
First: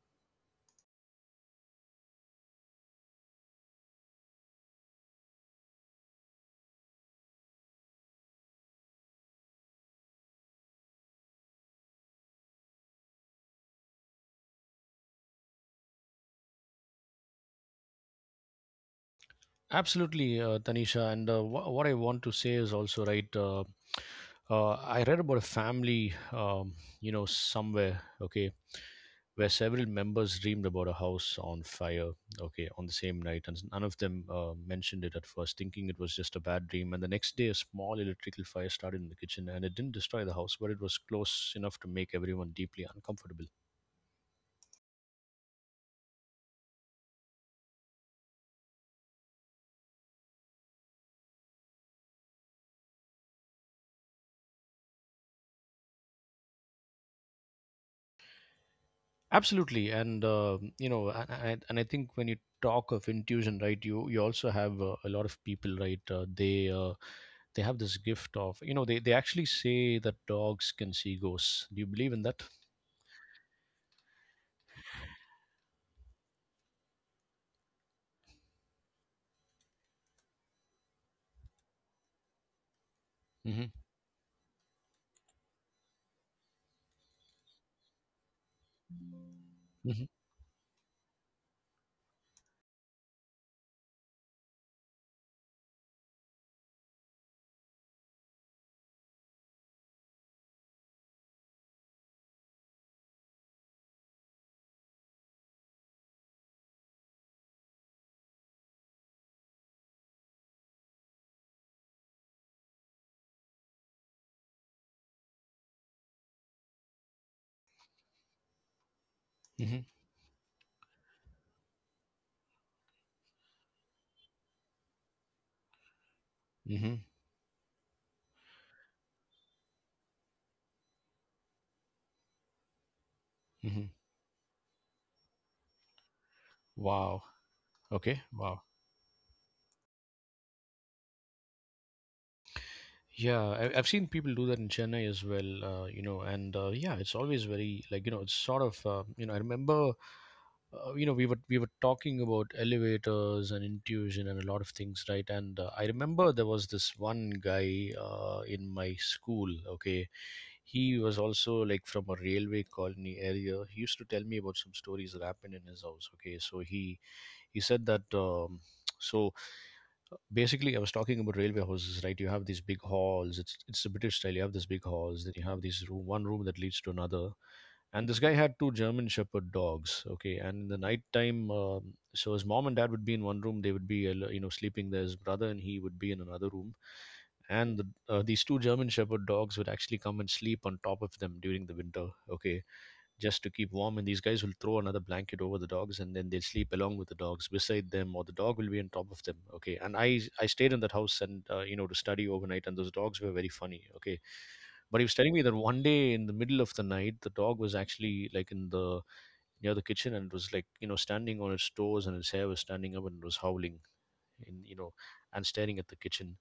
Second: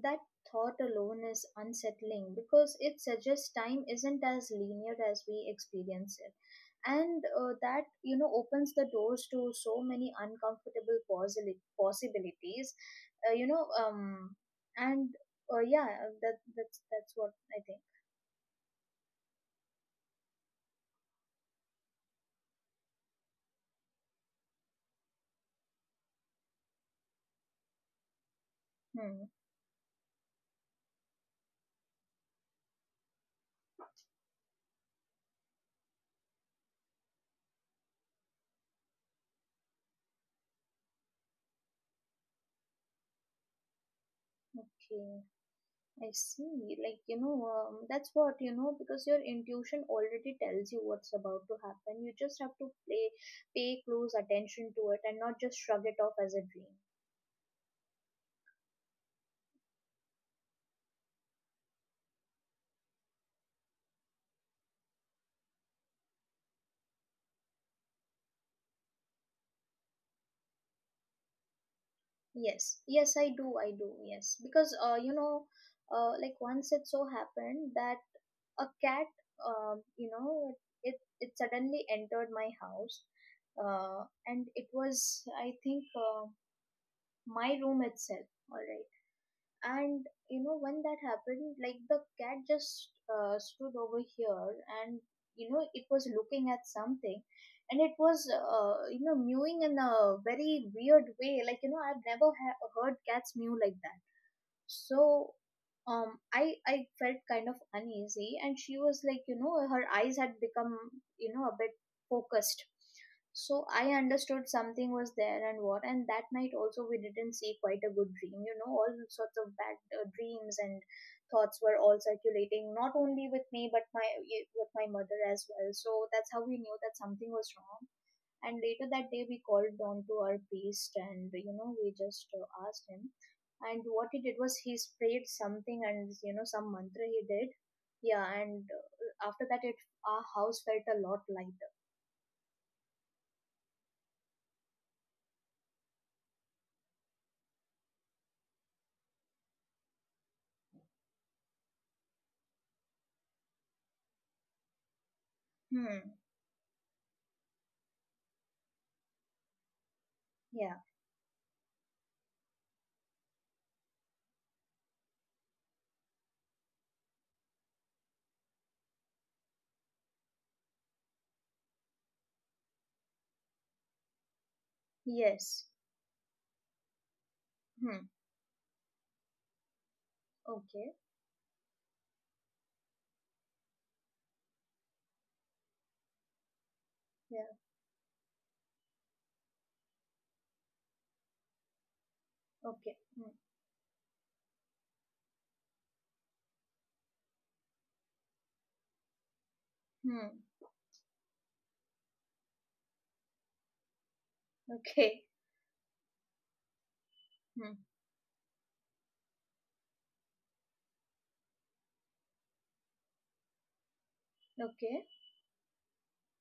B: That thought alone is unsettling because it suggests time isn't as linear as we experience it. And that, you know, opens the doors to so many uncomfortable possibilities, uh, you know, um, and yeah, that's what I think.
A: Absolutely, Tanisha. And what I want to say is also right. I read about a family, you know, somewhere, okay,
B: Hmm.
A: where several members dreamed about a house on fire, okay, on the same night, and none of them mentioned it at first, thinking it was just a bad dream. And the next day, a small electrical fire started in the kitchen, and it didn't destroy the house, but it was close enough to make everyone deeply uncomfortable.
B: Okay. I see. Like, that's what, you know, because your intuition already tells you what's about to happen. You just have to pay close attention to it and not just shrug it off as a dream.
A: Absolutely, and you know, and I think when you talk of intuition, right, you also have a lot of people, right? They have this gift of, you know, they actually say that dogs can see ghosts. Do you believe in that?
B: Yes. Yes, I do. I do. Yes. Because, you know, like once it so happened that a cat, um, you know, it, it suddenly entered my house.
A: Mm-hmm.
B: And it was, I think, my room itself. All right,
A: Mm-hmm.
B: and you know when that happened, like the cat just stood over here, and you know it was looking at something, and it was mewing in a very weird way. Like, you know, I've never heard cats mew like that. So, I felt kind of uneasy, and she was like, you know, her eyes had become, you know, a bit focused. So I understood something was there. And what, and that night also, we didn't see quite a good dream, you know, all sorts of bad
A: Mm-hmm.
B: uh, dreams and thoughts were all circulating, not only with me, but my with my mother as well. So that's how we knew that something was wrong. And later that day, we called down to our priest, and you know, we just asked him. And
A: Mm-hmm.
B: what he did was he sprayed something, and you know, some mantra
A: Wow.
B: he did.
A: Okay.
B: Yeah,
A: Wow.
B: and after that it our house felt a lot lighter.
A: Yeah, I've seen people do that in Chennai as well, and yeah, it's always very like it's sort of I remember we were talking about elevators and intuition and a lot of things, right? And I
B: Hmm.
A: remember there was this one guy in my school. Okay,
B: Yeah.
A: he was also like from a railway colony area. He used to tell me about some stories that happened in his house. Okay, so he said that so basically I was talking about railway houses, right? You have these big halls, it's the British style. You have these big halls, then you have
B: Yes.
A: these room, one room that leads to another.
B: Hmm.
A: And this guy had two German Shepherd dogs. Okay, and in the
B: Okay.
A: nighttime, so his mom and dad would be in one room, they would be sleeping there. His brother and he would be in another room.
B: Yeah.
A: And these two German Shepherd dogs would actually come and sleep on top of them during the winter. Okay,
B: Okay. Hmm.
A: just to keep warm. And these guys will throw another blanket over the dogs, and then they'll sleep along with the dogs beside them, or the dog will be on top of them. Okay, and I
B: Hmm.
A: I stayed in that house, and to study overnight, and those dogs were very funny. Okay, but he was
B: Okay.
A: telling me that one day in the middle of the night, the dog
B: Hmm.
A: was actually like in the near the kitchen, and it was like standing on its toes, and its hair was standing up, and it was howling, and
B: Okay.
A: and staring at the kitchen.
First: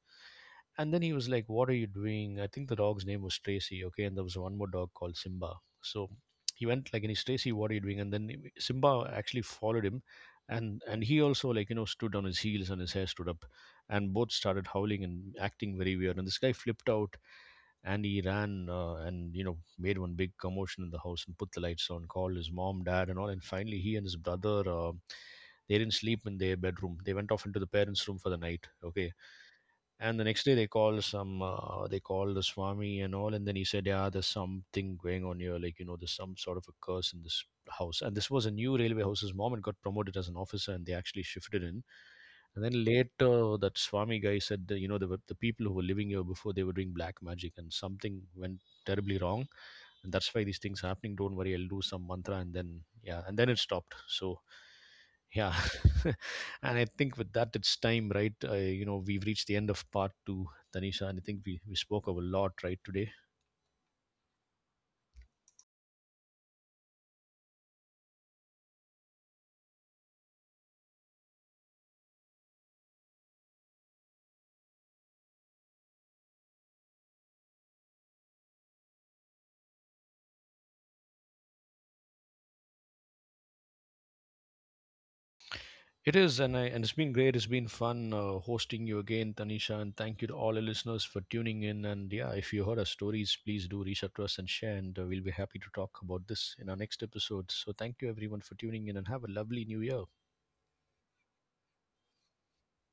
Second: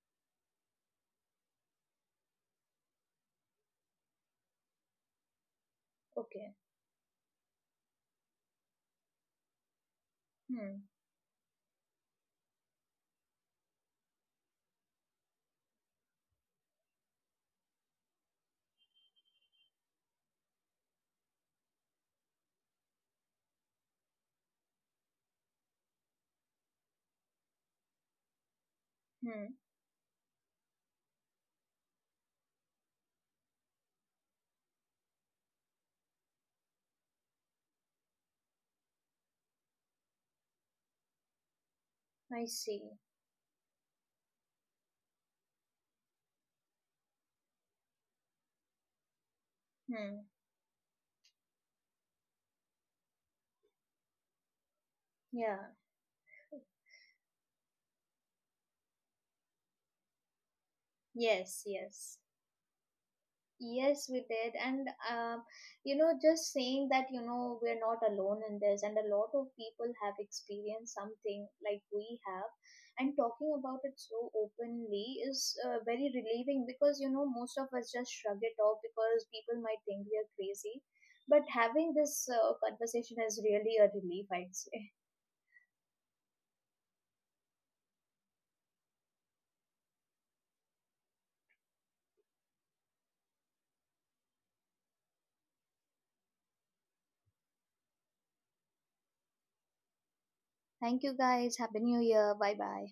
A: And then he was like, what are you doing? I think the dog's name was Tracy. Okay, and there was one more dog called Simba. So
B: Okay.
A: he went like, and he's Tracy, what are you doing? And then Simba actually followed him,
B: Hmm.
A: and he also like stood on his heels, and his hair stood up, and both started howling and acting very weird, and this guy flipped out. And he ran, and made one big commotion in the house and put the lights on, called his mom, dad, and all. And finally, he and his brother, they didn't sleep in their bedroom. They went off into the parents' room for the night. Okay,
B: Hmm.
A: and the next day they call some. They call the Swami and all, and then he said, "Yeah, there's something going on here. Like, there's some sort of a curse in this house." And this was a new railway house. His mom had got promoted as an officer, and they actually shifted in.
B: I
A: And
B: see.
A: then later, that Swami guy said that, the people who were living here before, they were doing black magic, and something went terribly wrong, and
B: Hmm.
A: that's why these things happening. Don't worry, I'll do some mantra. And then, yeah, and then it stopped. So yeah.
B: Yeah.
A: And I think with that, it's time, right? We've reached the end of part two, Tanisha. And I think we,
B: Yes.
A: we spoke
B: Yes.
A: of a lot, right, today.
B: Yes, we did. And, you know, just saying that, you know, we're not alone in this, and a lot of people have experienced something like we have, and talking about it so openly is very relieving because, you know, most of us just shrug it off because people might think we are crazy. But having this conversation is really a relief, I'd say.
A: It is. And it's been great, it's been fun hosting you again, Tanisha. And thank you to all the listeners for tuning in. And yeah, if you heard our stories, please do reach out to us and share. And we'll be happy to talk about this in our next episode. So thank you everyone for tuning in, and have a lovely New Year.
B: Thank you, guys. Happy New Year. Bye bye.